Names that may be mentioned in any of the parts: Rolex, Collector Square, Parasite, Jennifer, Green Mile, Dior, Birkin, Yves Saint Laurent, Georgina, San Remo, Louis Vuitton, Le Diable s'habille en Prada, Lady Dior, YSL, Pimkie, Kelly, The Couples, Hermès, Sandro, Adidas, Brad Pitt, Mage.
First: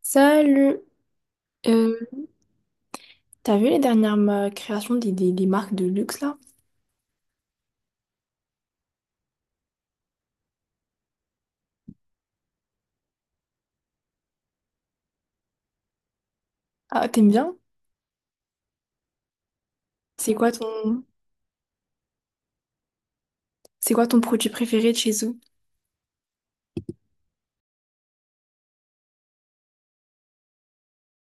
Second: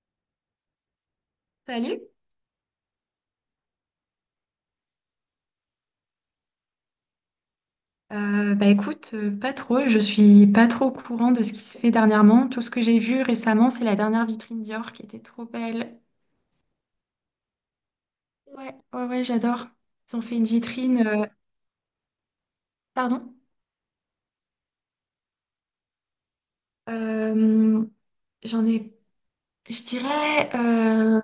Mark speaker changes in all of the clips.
Speaker 1: Salut. Euh,
Speaker 2: Salut.
Speaker 1: t'as vu les dernières créations des marques de luxe là?
Speaker 2: Bah écoute, pas trop. Je suis pas trop au courant de ce qui se fait dernièrement. Tout ce que j'ai vu récemment, c'est la dernière vitrine Dior qui était trop belle.
Speaker 1: Ah, t'aimes bien?
Speaker 2: Ouais, ouais, ouais, j'adore. Ils ont
Speaker 1: C'est
Speaker 2: fait une
Speaker 1: quoi ton
Speaker 2: vitrine. Pardon?
Speaker 1: c'est quoi ton produit préféré de chez eux?
Speaker 2: Euh, j'en ai. Je dirais.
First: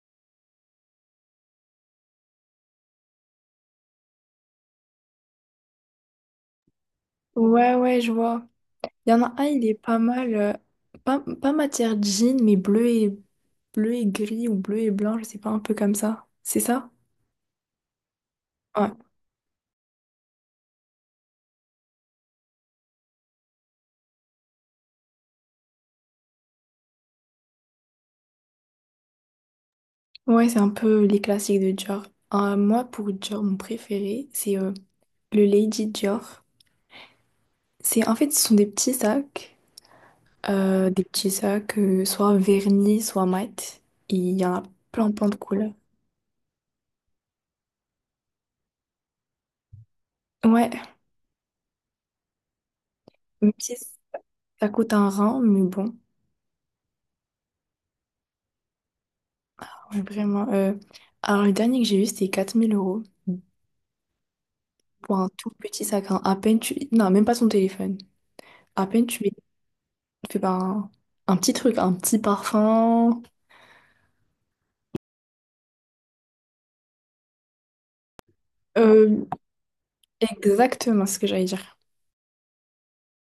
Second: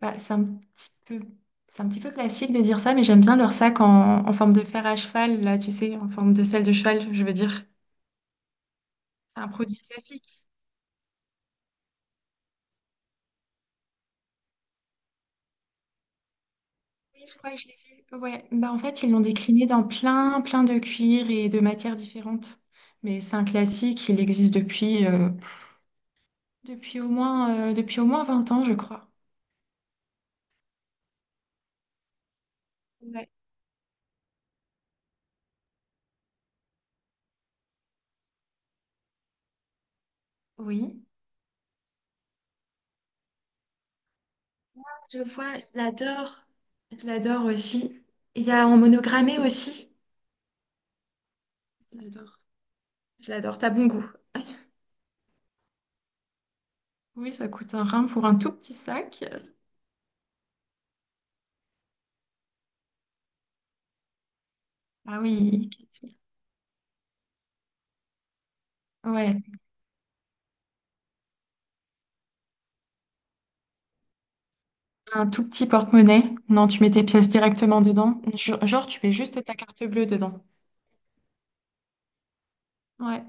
Speaker 2: C'est un petit peu. C'est un petit peu classique de dire ça, mais j'aime bien leur sac en forme de fer à cheval, là, tu sais, en forme de selle de cheval, je veux dire.
Speaker 1: Ouais, ouais, je vois. Il y en a
Speaker 2: C'est
Speaker 1: un,
Speaker 2: un
Speaker 1: il est
Speaker 2: produit
Speaker 1: pas mal.
Speaker 2: classique.
Speaker 1: Pas matière jean, mais bleu et gris ou bleu et blanc, je sais pas, un peu comme ça. C'est ça?
Speaker 2: Oui, je crois que je l'ai vu. Ouais, bah en
Speaker 1: Ouais.
Speaker 2: fait, ils l'ont décliné dans plein de cuirs et de matières différentes. Mais c'est un classique, il existe depuis au moins, depuis au moins vingt ans, je crois.
Speaker 1: Ouais, c'est un peu les classiques de Dior. Moi, pour
Speaker 2: Ouais.
Speaker 1: Dior, mon préféré, c'est le Lady Dior. C'est en fait, ce sont des petits sacs.
Speaker 2: Oui,
Speaker 1: Des petits sacs, soit vernis, soit mat. Et il y en a plein,
Speaker 2: je
Speaker 1: plein de
Speaker 2: vois, je
Speaker 1: couleurs.
Speaker 2: l'adore. je l'adore aussi. Il y a en monogrammé aussi.
Speaker 1: Ouais,
Speaker 2: Je l'adore. Je
Speaker 1: même
Speaker 2: l'adore, t'as
Speaker 1: si
Speaker 2: bon goût.
Speaker 1: ça coûte un rein, mais bon,
Speaker 2: Oui, ça coûte un rein pour un tout petit sac.
Speaker 1: ouais, vraiment. Alors, le dernier que j'ai eu, c'était 4 000 € pour
Speaker 2: Ah
Speaker 1: un tout
Speaker 2: oui,
Speaker 1: petit sac,
Speaker 2: Katie.
Speaker 1: hein. À peine tu. Non, même pas son téléphone. À peine
Speaker 2: Ouais,
Speaker 1: tu fais pas un petit truc, un petit parfum.
Speaker 2: un tout petit porte-monnaie. Non, tu mets tes pièces directement dedans. Genre, tu mets
Speaker 1: Euh,
Speaker 2: juste ta carte bleue dedans.
Speaker 1: Exactement ce que j'allais dire.
Speaker 2: Ouais.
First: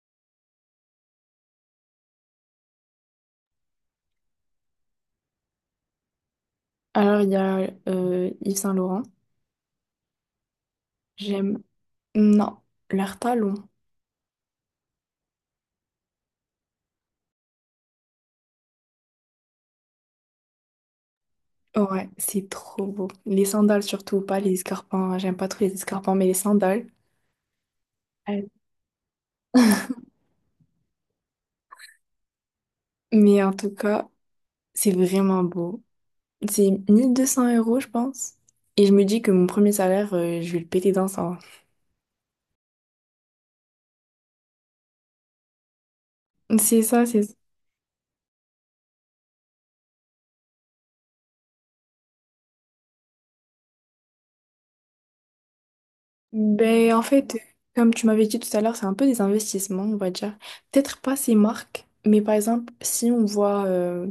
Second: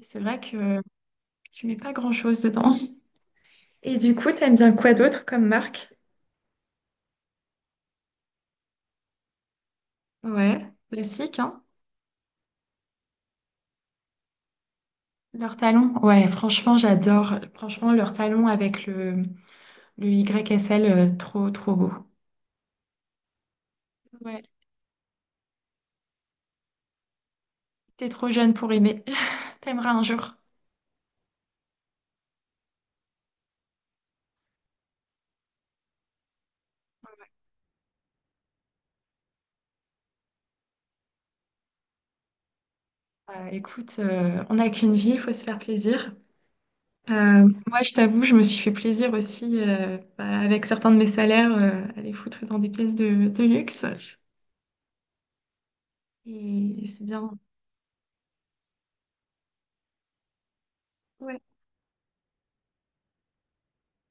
Speaker 2: C'est vrai que tu mets pas grand-chose dedans. Et du coup, t'aimes bien quoi d'autre comme marque?
Speaker 1: Alors, il y a Yves Saint Laurent.
Speaker 2: Ouais, classique,
Speaker 1: J'aime.
Speaker 2: hein?
Speaker 1: Non, leur talon.
Speaker 2: Leurs talons. Ouais, franchement, j'adore. Franchement, leurs talons avec le YSL, trop beau.
Speaker 1: Ouais, c'est trop beau. Les sandales surtout, pas
Speaker 2: Ouais,
Speaker 1: les escarpins. J'aime pas trop les escarpins, mais les sandales.
Speaker 2: t'es trop
Speaker 1: Ouais.
Speaker 2: jeune pour aimer. T'aimeras un jour.
Speaker 1: Mais en tout cas, c'est vraiment beau. C'est 1200 euros, je pense. Et je me dis que mon premier salaire, je vais le péter dans ça.
Speaker 2: Écoute, on n'a qu'une vie, il faut se faire plaisir.
Speaker 1: C'est ça, c'est ça.
Speaker 2: Moi, je t'avoue, je me suis fait plaisir aussi bah, avec certains de mes salaires, à les foutre dans des pièces de luxe. Et
Speaker 1: Ben, en
Speaker 2: c'est bien.
Speaker 1: fait, comme tu m'avais dit tout à l'heure, c'est un peu des investissements, on va dire. Peut-être pas ces
Speaker 2: Ouais.
Speaker 1: marques, mais par exemple, si on voit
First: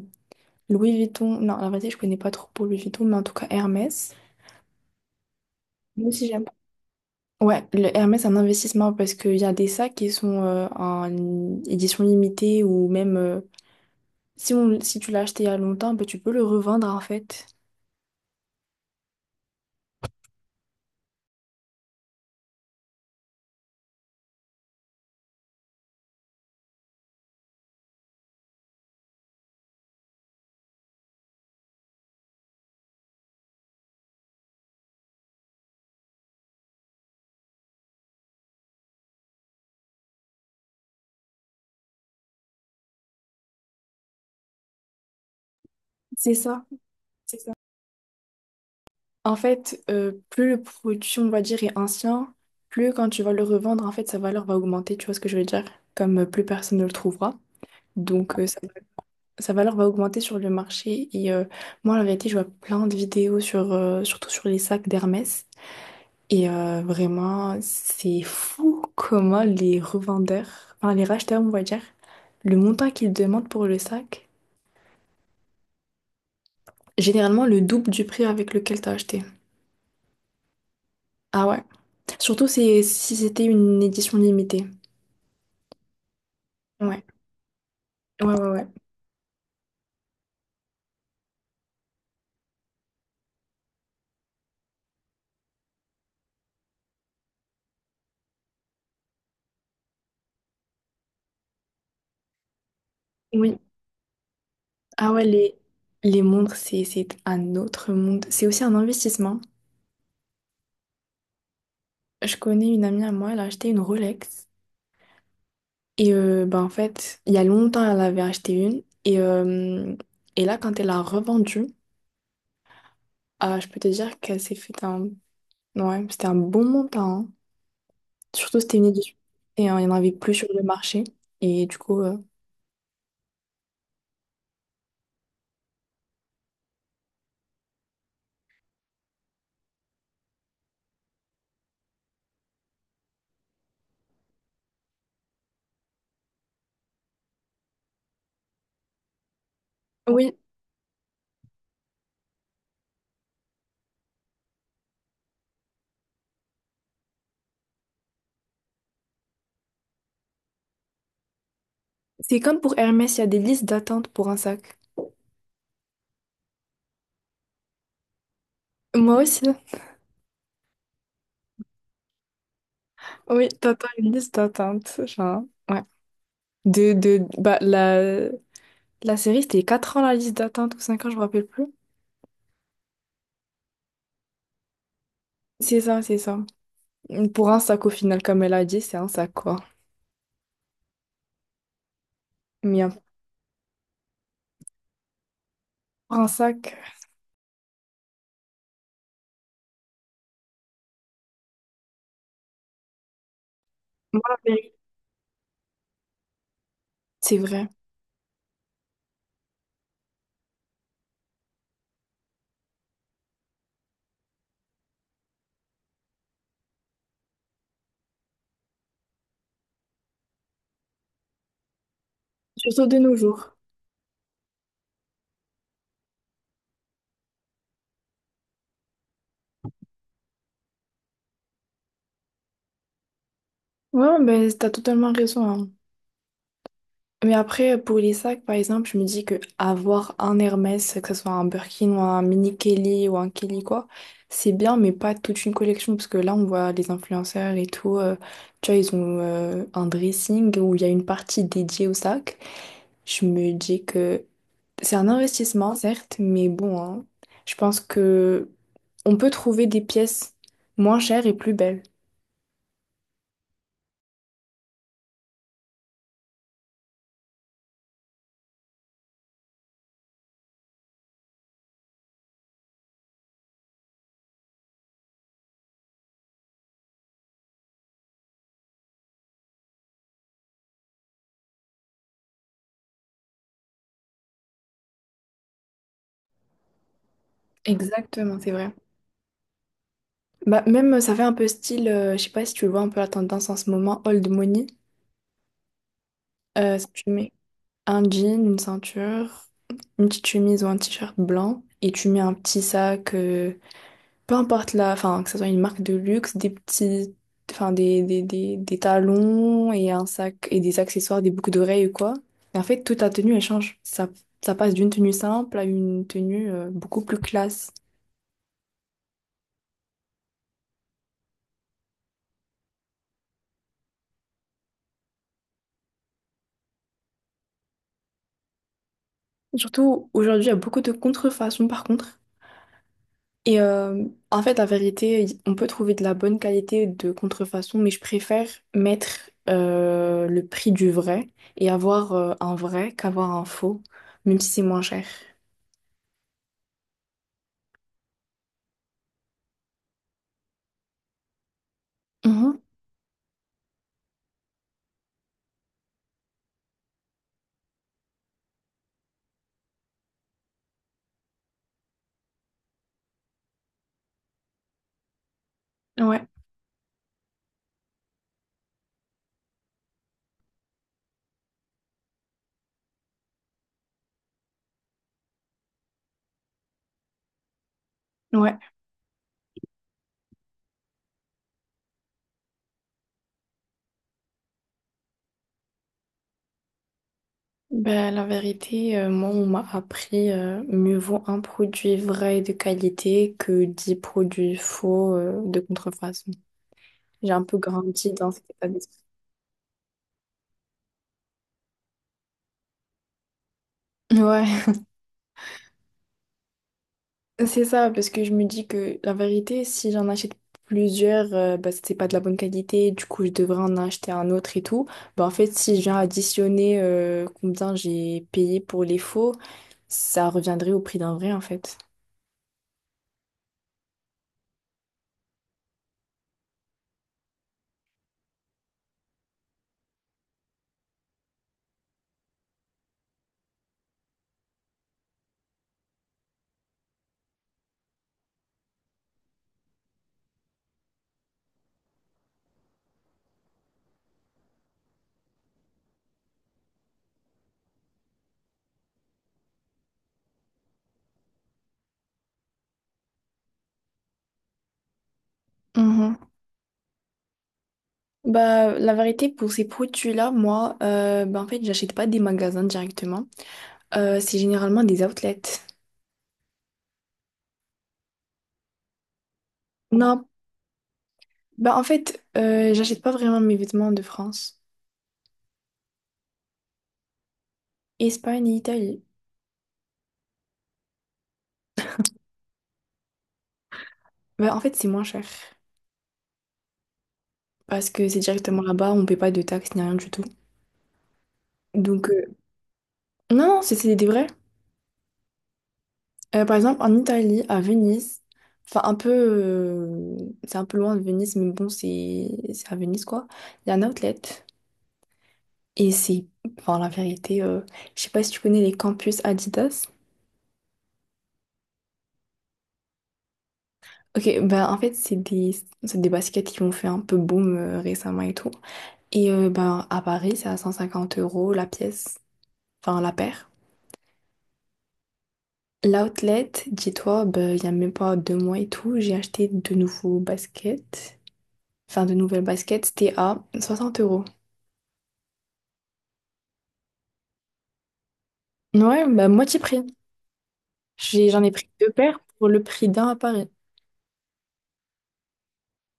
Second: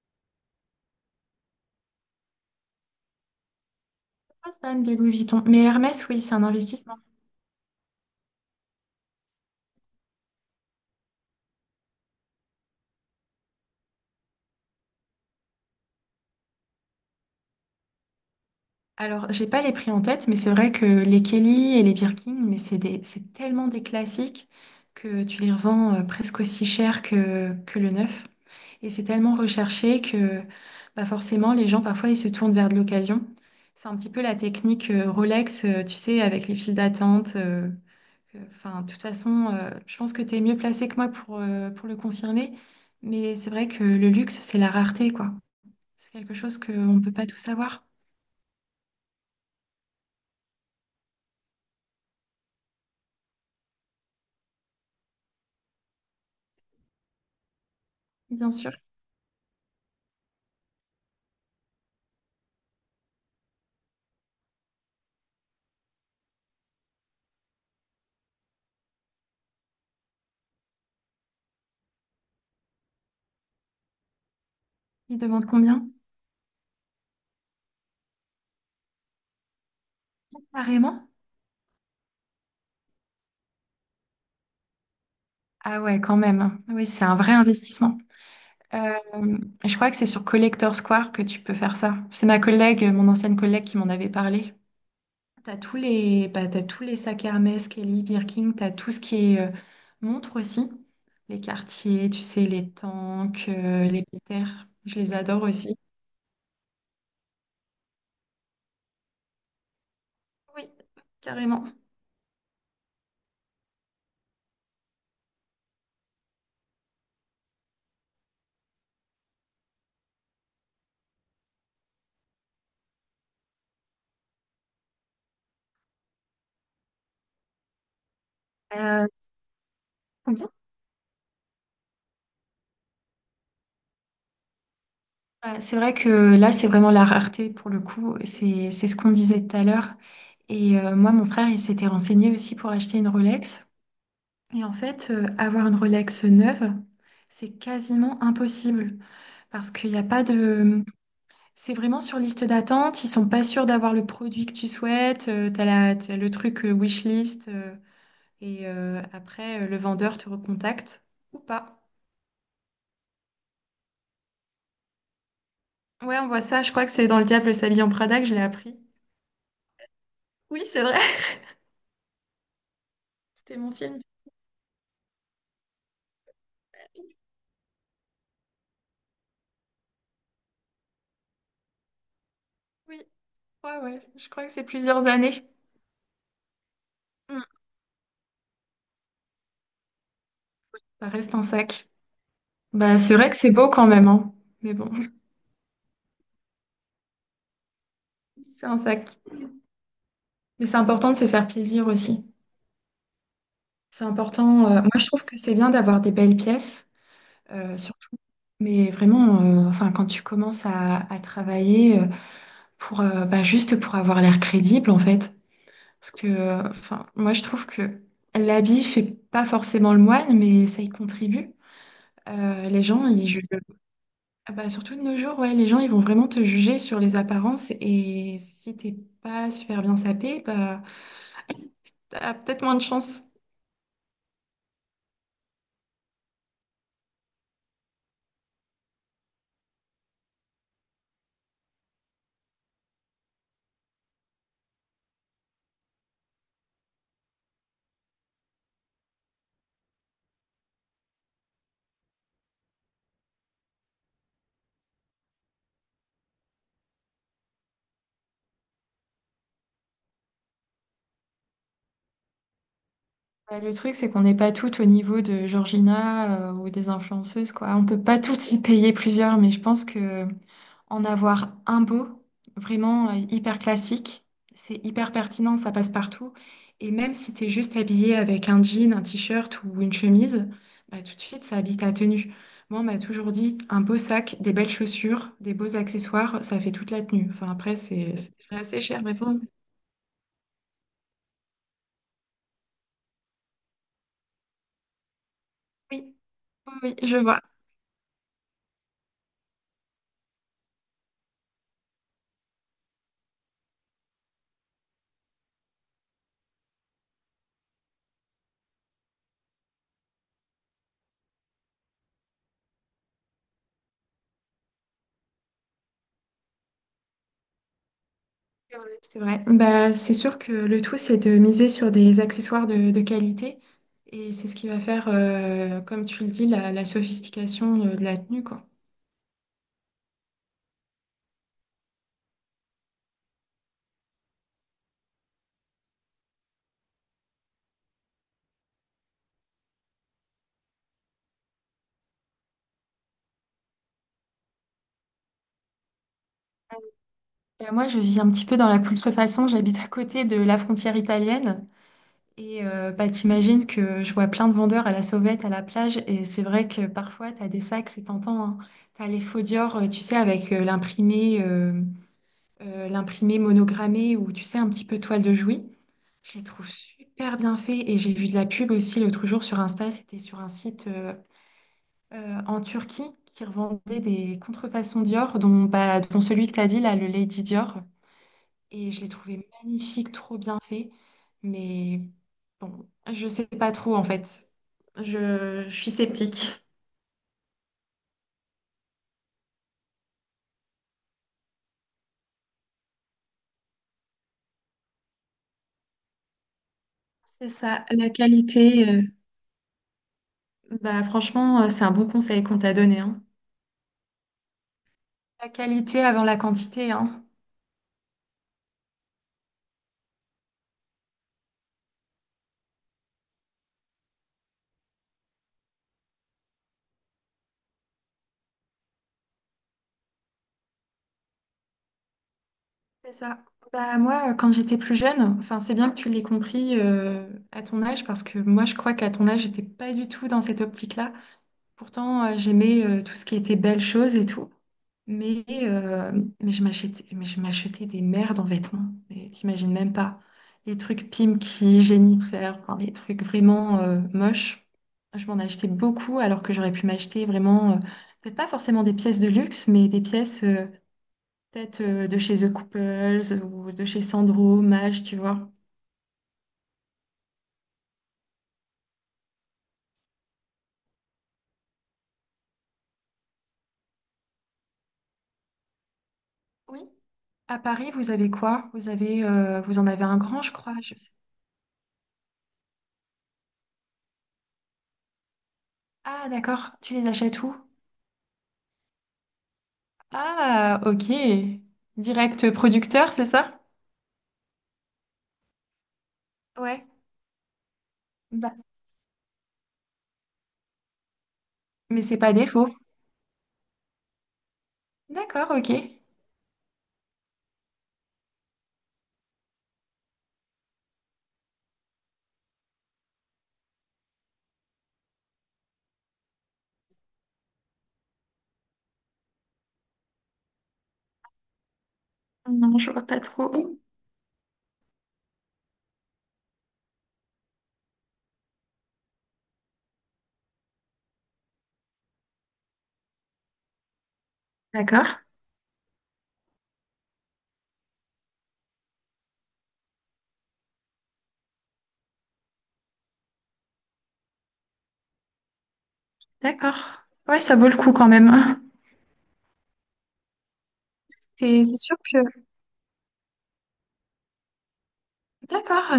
Speaker 1: Louis Vuitton, non, la vérité, je connais pas trop pour Louis Vuitton, mais en tout cas Hermès.
Speaker 2: Pas fan de Louis Vuitton, mais
Speaker 1: Moi
Speaker 2: Hermès, oui,
Speaker 1: aussi,
Speaker 2: c'est un
Speaker 1: j'aime.
Speaker 2: investissement.
Speaker 1: Ouais, le Hermès, c'est un investissement parce qu'il y a des sacs qui sont en édition limitée ou même si tu l'as acheté il y a longtemps, ben, tu peux le revendre en fait.
Speaker 2: Alors, j'ai pas les prix en tête, mais c'est vrai que les Kelly et les Birkin, mais c'est des, c'est tellement des classiques que tu les revends presque aussi cher que le neuf. Et c'est tellement recherché que bah forcément, les gens, parfois, ils se tournent vers de l'occasion. C'est un petit peu la technique Rolex, tu sais, avec les files d'attente. De toute façon, je pense que tu es mieux placé que moi pour le confirmer. Mais c'est vrai que le luxe, c'est la rareté, quoi. C'est
Speaker 1: C'est
Speaker 2: quelque chose
Speaker 1: ça,
Speaker 2: qu'on ne peut pas tout
Speaker 1: c'est ça.
Speaker 2: savoir,
Speaker 1: En fait, plus le produit, on va dire, est ancien, plus quand tu vas le revendre, en fait, sa valeur va augmenter, tu vois ce que je veux dire? Comme plus personne ne le trouvera. Donc,
Speaker 2: bien
Speaker 1: sa,
Speaker 2: sûr.
Speaker 1: sa valeur va augmenter sur le marché. Et moi, la vérité, je vois plein de vidéos surtout sur les sacs d'Hermès. Et vraiment, c'est fou comment les revendeurs, enfin les racheteurs, on va dire, le montant qu'ils demandent pour le sac,
Speaker 2: Il demande combien?
Speaker 1: généralement le double du prix avec lequel t'as acheté.
Speaker 2: Carrément?
Speaker 1: Ah ouais. Surtout si c'était une édition limitée.
Speaker 2: Ah ouais, quand même. Oui,
Speaker 1: Ouais,
Speaker 2: c'est un vrai investissement.
Speaker 1: ouais, ouais, ouais.
Speaker 2: Euh, je crois que c'est sur Collector Square que tu peux faire ça. C'est ma collègue, mon ancienne collègue qui m'en avait parlé. T'as tous les, bah, t'as tous les sacs Hermès, Kelly, Birkin, t'as tout ce qui est montre aussi. Les quartiers, tu sais, les tanks,
Speaker 1: Oui.
Speaker 2: les Péters. Je
Speaker 1: Ah
Speaker 2: les
Speaker 1: ouais,
Speaker 2: adore
Speaker 1: les,
Speaker 2: aussi.
Speaker 1: les montres, c'est un autre monde. C'est aussi un investissement.
Speaker 2: Oui, carrément.
Speaker 1: Je connais une amie à moi, elle a acheté une Rolex. Et bah, en fait, il y a longtemps, elle avait acheté une. Et là, quand elle a revendu. Ah, je peux te dire qu'elle s'est fait un. Ouais, c'était un bon montant, hein. Surtout, c'était une
Speaker 2: Euh,
Speaker 1: édition. Et il n'y en avait plus sur
Speaker 2: combien.
Speaker 1: le marché. Et du coup.
Speaker 2: Bah, c'est vrai que là, c'est vraiment la rareté pour le coup. C'est ce qu'on disait tout à l'heure. Et moi, mon frère, il s'était renseigné aussi pour acheter une Rolex. Et en fait, avoir une Rolex neuve, c'est quasiment impossible parce qu'il n'y a pas
Speaker 1: Oui,
Speaker 2: de... C'est vraiment sur liste d'attente. Ils sont pas sûrs d'avoir le produit que tu souhaites. T'as la, t'as le truc wishlist. Après, le vendeur te recontacte ou pas.
Speaker 1: c'est comme pour Hermès, il y a des listes d'attente pour un sac.
Speaker 2: Ouais, on voit ça. Je crois que c'est dans Le Diable s'habille en Prada que je l'ai appris.
Speaker 1: Moi aussi.
Speaker 2: Oui, c'est vrai.
Speaker 1: Oui,
Speaker 2: C'était mon
Speaker 1: t'attends
Speaker 2: film.
Speaker 1: une liste d'attente. Genre, ouais. Bah, la série, c'était 4 ans la liste d'attente ou 5 ans, je me rappelle plus.
Speaker 2: Oui, ouais, ouais. Je crois que c'est plusieurs années.
Speaker 1: C'est ça, c'est ça.
Speaker 2: Mm.
Speaker 1: Pour un sac, au final, comme elle a dit, c'est un sac, quoi.
Speaker 2: Ça reste un sac.
Speaker 1: Mais un-
Speaker 2: Bah, c'est vrai que c'est beau quand même, hein. Mais bon,
Speaker 1: pour un sac,
Speaker 2: c'est un sac. Mais c'est important de se faire plaisir aussi. C'est
Speaker 1: moi, la
Speaker 2: important.
Speaker 1: vérité,
Speaker 2: Moi, je trouve que c'est bien d'avoir des belles pièces,
Speaker 1: c'est vrai.
Speaker 2: surtout. Mais vraiment, quand tu commences à travailler pour, bah, juste pour avoir l'air crédible, en fait. Parce que moi, je trouve que l'habit fait pas forcément le moine, mais ça y contribue. Les
Speaker 1: Surtout de
Speaker 2: gens,
Speaker 1: nos
Speaker 2: ils jugent.
Speaker 1: jours.
Speaker 2: Ah bah, surtout de nos jours, ouais, les gens ils vont vraiment te juger sur les apparences et si t'es pas super bien sapé, bah, t'as peut-être moins de chance.
Speaker 1: Ouais, ben, t'as totalement raison, hein. Mais après, pour les sacs, par exemple, je me dis que avoir un Hermès, que ce soit un Birkin ou un mini Kelly ou un Kelly quoi, c'est bien, mais pas toute une collection, parce que là, on voit les influenceurs et tout, tu vois, ils ont un dressing où il y a une partie dédiée au sac. Je me dis que c'est un investissement, certes, mais bon, hein, je pense que on peut trouver des pièces moins chères et plus belles.
Speaker 2: Bah, le truc, c'est qu'on n'est pas toutes au niveau de Georgina ou des influenceuses, quoi. On peut pas toutes y payer plusieurs, mais je pense que en avoir un beau, vraiment hyper classique. C'est hyper pertinent, ça passe partout. Et même si tu es juste habillé avec un jean, un t-shirt ou une chemise, bah, tout de suite, ça habite ta tenue. Moi, on m'a toujours dit un beau sac, des belles chaussures, des beaux accessoires, ça fait toute la tenue. Enfin, après, c'est
Speaker 1: Exactement, c'est
Speaker 2: c'est
Speaker 1: vrai.
Speaker 2: assez cher, mais bon.
Speaker 1: Bah, même, ça fait un peu style, je sais pas si tu vois un peu la tendance en ce moment, old money.
Speaker 2: Oui, oui,
Speaker 1: Si
Speaker 2: oui,
Speaker 1: tu
Speaker 2: je
Speaker 1: mets
Speaker 2: vois.
Speaker 1: un jean, une ceinture, une petite chemise ou un t-shirt blanc et tu mets un petit sac, peu importe la, enfin, que ce soit une marque de luxe, des petits, enfin, des talons et un sac et des accessoires, des boucles d'oreilles ou quoi. Et en fait, toute ta tenue, elle change. Ça passe d'une tenue simple à une tenue, beaucoup plus classe.
Speaker 2: Ouais, c'est vrai. Bah, c'est sûr que le tout, c'est de miser sur des accessoires de qualité. Et c'est ce qui va faire, comme tu le dis, la sophistication de la tenue, quoi.
Speaker 1: Surtout, aujourd'hui, il y a beaucoup de contrefaçons par contre. Et en fait, la vérité, on peut trouver de la bonne qualité de contrefaçon, mais je préfère mettre le prix du vrai et avoir un vrai qu'avoir un faux, même si c'est moins cher.
Speaker 2: Bah, moi, je vis un petit peu dans la contrefaçon. J'habite à côté de la frontière italienne.
Speaker 1: Mhm.
Speaker 2: Et bah, t'imagines que je vois plein de vendeurs à la sauvette, à la plage. Et c'est vrai que parfois, t'as des sacs, c'est tentant, hein. T'as les faux Dior, tu sais, avec l'imprimé monogrammé ou, tu sais, un petit peu toile de Jouy.
Speaker 1: Ouais,
Speaker 2: Je les trouve super bien faits et j'ai vu de la pub aussi l'autre jour sur Insta, c'était sur un site en Turquie qui revendait des contrefaçons Dior, dont celui que tu as dit là, le Lady Dior.
Speaker 1: ouais.
Speaker 2: Et je l'ai trouvé magnifique, trop bien fait. Mais bon, je sais pas trop en fait. Je suis sceptique.
Speaker 1: Ben, la vérité, moi, on m'a appris mieux vaut un produit vrai et de qualité que 10 produits faux de contrefaçon. J'ai un
Speaker 2: C'est
Speaker 1: peu
Speaker 2: ça, la
Speaker 1: grandi dans cet état
Speaker 2: qualité.
Speaker 1: d'esprit.
Speaker 2: euh, Bah, franchement, c'est un bon conseil qu'on t'a donné, hein.
Speaker 1: Ouais.
Speaker 2: La qualité avant la quantité, hein.
Speaker 1: C'est ça, parce que je me dis que la vérité, si j'en achète plusieurs, bah, c'est pas de la bonne qualité, du coup je devrais en acheter un autre et tout. Bah, en fait, si je viens additionner combien j'ai payé pour les faux, ça reviendrait au prix d'un vrai en fait.
Speaker 2: C'est ça. Bah, moi, quand j'étais plus jeune, enfin, c'est bien que tu l'aies compris à ton âge, parce que moi, je crois qu'à ton âge, j'étais pas du tout dans cette optique-là. Pourtant, j'aimais tout ce qui était belles choses et tout. Mais, euh, mais je m'achetais des merdes en vêtements. Mais t'imagines même pas. Les trucs Pimkie, Jennifer, enfin, les trucs vraiment moches. Je m'en achetais beaucoup, alors que j'aurais pu m'acheter vraiment, peut-être pas forcément des pièces de luxe, mais des pièces. Peut-être de chez The Couples ou de chez Sandro, Mage, tu vois.
Speaker 1: Mhm. Bah, la vérité, pour ces produits-là, moi, bah, en fait, j'achète pas des magasins directement. C'est généralement des outlets.
Speaker 2: Oui. À Paris, vous avez quoi? Vous avez, vous en avez
Speaker 1: Non,
Speaker 2: un grand, je crois. Je sais-
Speaker 1: bah, en fait, j'achète pas vraiment mes vêtements de France,
Speaker 2: Ah, d'accord. Tu les achètes où?
Speaker 1: Espagne et Italie.
Speaker 2: Ah, ok. Direct producteur, c'est ça?
Speaker 1: Bah, en fait, c'est moins cher,
Speaker 2: Ouais.
Speaker 1: parce que c'est
Speaker 2: Bah,
Speaker 1: directement là-bas, on ne paie pas de taxes ni rien du tout.
Speaker 2: mais
Speaker 1: Donc,
Speaker 2: c'est pas défaut.
Speaker 1: non, non, c'est des vrais.
Speaker 2: D'accord, ok.
Speaker 1: Par exemple, en Italie, à Venise, enfin, un peu, c'est un peu loin de Venise, mais bon, c'est à Venise, quoi. Il y a un outlet. Et enfin, la vérité, je sais pas si tu connais les campus Adidas.
Speaker 2: Non, je vois pas trop.
Speaker 1: Ok, ben en fait, c'est des baskets qui ont fait un peu boom récemment et tout. Et ben, à Paris, c'est à 150 euros la pièce, enfin, la paire.
Speaker 2: D'accord,
Speaker 1: L'outlet, dis-toi, ben, il y a même pas 2 mois et tout, j'ai acheté de nouveaux baskets. Enfin, de nouvelles baskets, c'était à 60 euros.
Speaker 2: d'accord. Ouais, ça vaut le coup quand même, hein.
Speaker 1: Ouais, bah moitié prix. J'en ai
Speaker 2: C'est
Speaker 1: pris
Speaker 2: c'est
Speaker 1: deux
Speaker 2: sûr que...
Speaker 1: paires pour le prix d'un à Paris.
Speaker 2: D'accord.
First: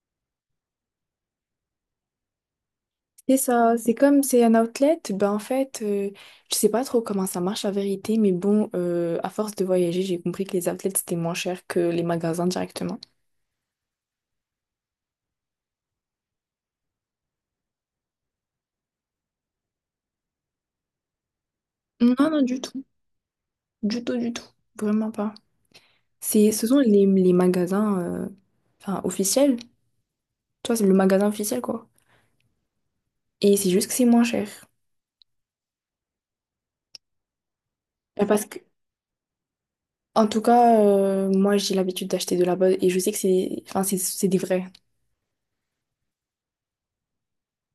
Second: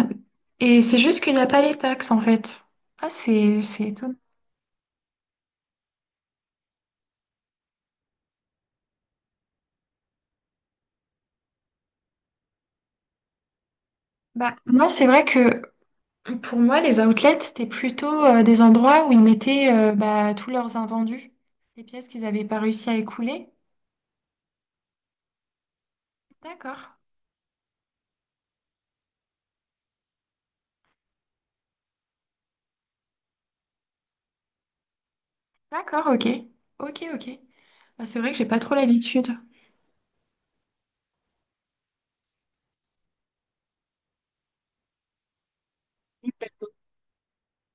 Speaker 2: Et c'est juste qu'il n'y a pas les taxes en fait. Ah,
Speaker 1: C'est
Speaker 2: c'est
Speaker 1: ça,
Speaker 2: c'est
Speaker 1: c'est
Speaker 2: étonnant.
Speaker 1: comme c'est un outlet, ben en fait, je sais pas trop comment ça marche la vérité, mais bon, à force de voyager, j'ai compris que les outlets c'était moins cher que les magasins directement.
Speaker 2: Bah, moi, c'est vrai que pour moi, les outlets, c'était plutôt des endroits où ils mettaient bah, tous leurs invendus, les pièces
Speaker 1: Non,
Speaker 2: qu'ils
Speaker 1: non,
Speaker 2: n'avaient pas
Speaker 1: du tout,
Speaker 2: réussi à écouler.
Speaker 1: du tout, du tout, vraiment pas. Ce sont
Speaker 2: D'accord,
Speaker 1: les magasins, enfin, officiels. Tu vois, c'est le magasin officiel, quoi. Et c'est juste que c'est moins cher.
Speaker 2: d'accord, ok, ok, ok. Bah, c'est
Speaker 1: Euh,
Speaker 2: vrai que
Speaker 1: Parce
Speaker 2: j'ai
Speaker 1: que,
Speaker 2: pas trop l'habitude.
Speaker 1: en tout cas, moi, j'ai l'habitude d'acheter de là-bas et je sais que c'est enfin, c'est des vrais.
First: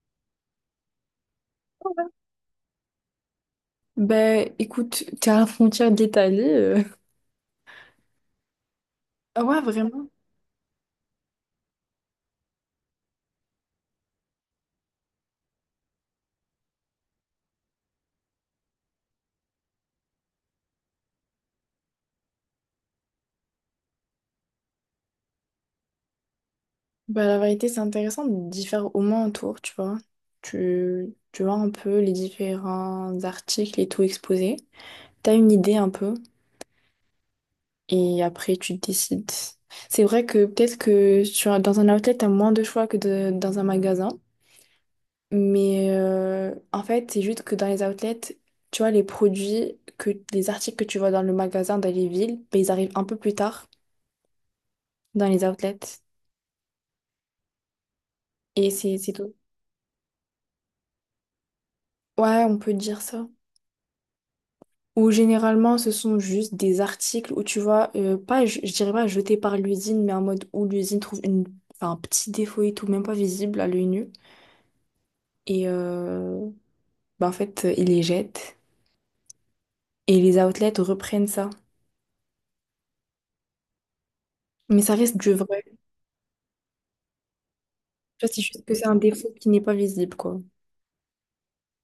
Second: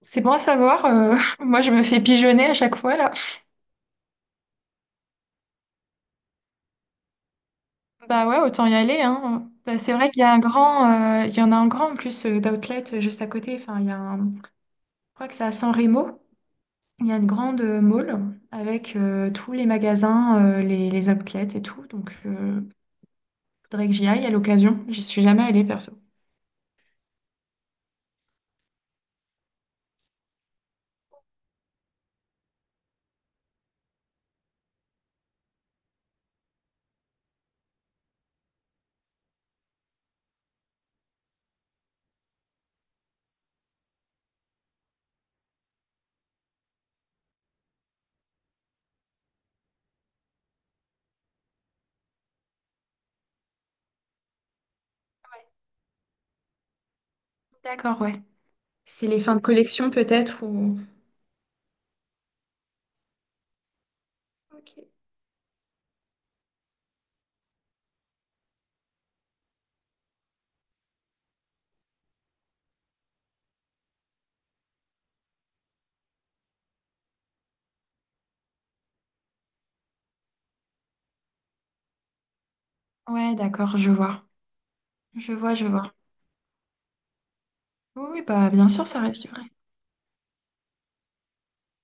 Speaker 2: C'est bon à savoir. Moi, je me fais pigeonner à chaque fois là.
Speaker 1: Ben, écoute, t'es à la frontière de l'Italie.
Speaker 2: Bah ouais, autant y aller,
Speaker 1: Ah
Speaker 2: hein.
Speaker 1: ouais,
Speaker 2: Bah, c'est
Speaker 1: vraiment?
Speaker 2: vrai qu'il y a un grand, il y en a un grand en plus d'outlet juste à côté. Enfin, il y a un- Je crois que c'est à San Remo. Il y a une grande mall avec tous les magasins, les outlets et tout. Donc, faudrait que j'y aille à l'occasion. J'y suis jamais allée perso. Ouais.
Speaker 1: Ben, la vérité, c'est intéressant d'y faire au moins un tour, tu vois. Tu vois un peu les différents articles et tout exposés. T'as une idée un peu et après, tu décides. C'est vrai que peut-être que dans un outlet, t'as moins de choix que dans un magasin. Mais en fait, c'est juste que dans les outlets, tu vois, les articles que tu vois dans le magasin, dans les villes, ben, ils arrivent un peu plus tard dans les outlets.
Speaker 2: D'accord, ouais.
Speaker 1: Et c'est
Speaker 2: C'est
Speaker 1: c'est
Speaker 2: les
Speaker 1: tout.
Speaker 2: fins de collection peut-être ou...
Speaker 1: Ouais, on peut dire ça.
Speaker 2: Ok.
Speaker 1: Ou généralement, ce sont juste des articles où tu vois, pas, je dirais pas jetés par l'usine, mais en mode où l'usine trouve enfin, un petit défaut et tout, même pas visible à l'œil nu. Et ben, en fait, ils les jettent. Et les outlets reprennent ça.
Speaker 2: Ouais, d'accord, je vois.
Speaker 1: Mais ça reste du
Speaker 2: Je vois,
Speaker 1: vrai.
Speaker 2: je vois. Oui, oui,
Speaker 1: Tu vois, c'est
Speaker 2: bah
Speaker 1: juste
Speaker 2: bien
Speaker 1: que c'est
Speaker 2: sûr,
Speaker 1: un
Speaker 2: ça reste du
Speaker 1: défaut
Speaker 2: vrai.
Speaker 1: qui n'est pas visible, quoi.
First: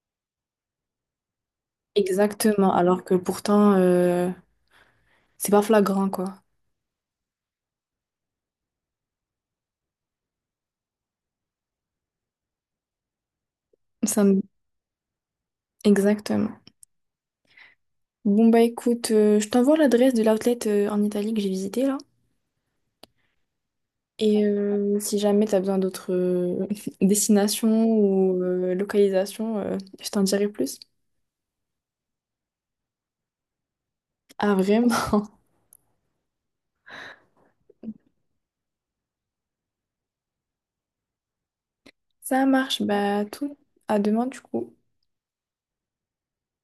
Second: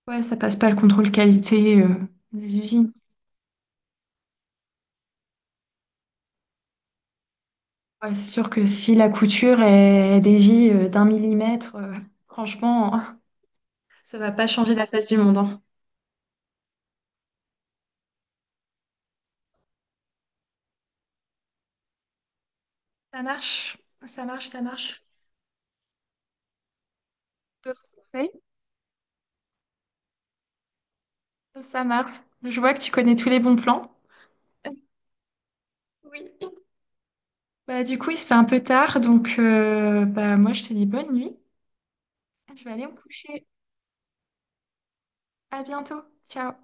Speaker 2: Ouais, ça passe pas le contrôle qualité des
Speaker 1: Exactement,
Speaker 2: usines.
Speaker 1: alors que pourtant, c'est pas flagrant, quoi.
Speaker 2: Ouais, c'est sûr que si la couture est dévie d'un millimètre, franchement, ça
Speaker 1: Ça
Speaker 2: va
Speaker 1: me-
Speaker 2: pas changer la face du monde, hein.
Speaker 1: Exactement. Bon, bah écoute, je t'envoie l'adresse de l'outlet en Italie que j'ai visité, là.
Speaker 2: Ça marche, ça
Speaker 1: Et
Speaker 2: marche, ça marche.
Speaker 1: si jamais t'as besoin d'autres destinations
Speaker 2: D'autres conseils?
Speaker 1: ou localisations, je t'en dirai plus.
Speaker 2: Ça marche. Je vois que tu connais tous les bons plans.
Speaker 1: Ah, vraiment?
Speaker 2: Oui. Bah, du coup, il se fait un peu tard, donc bah, moi, je te dis bonne nuit.
Speaker 1: Ça
Speaker 2: Je vais
Speaker 1: marche,
Speaker 2: aller me
Speaker 1: bah
Speaker 2: coucher.
Speaker 1: tout. À demain, du coup.
Speaker 2: À bientôt. Ciao.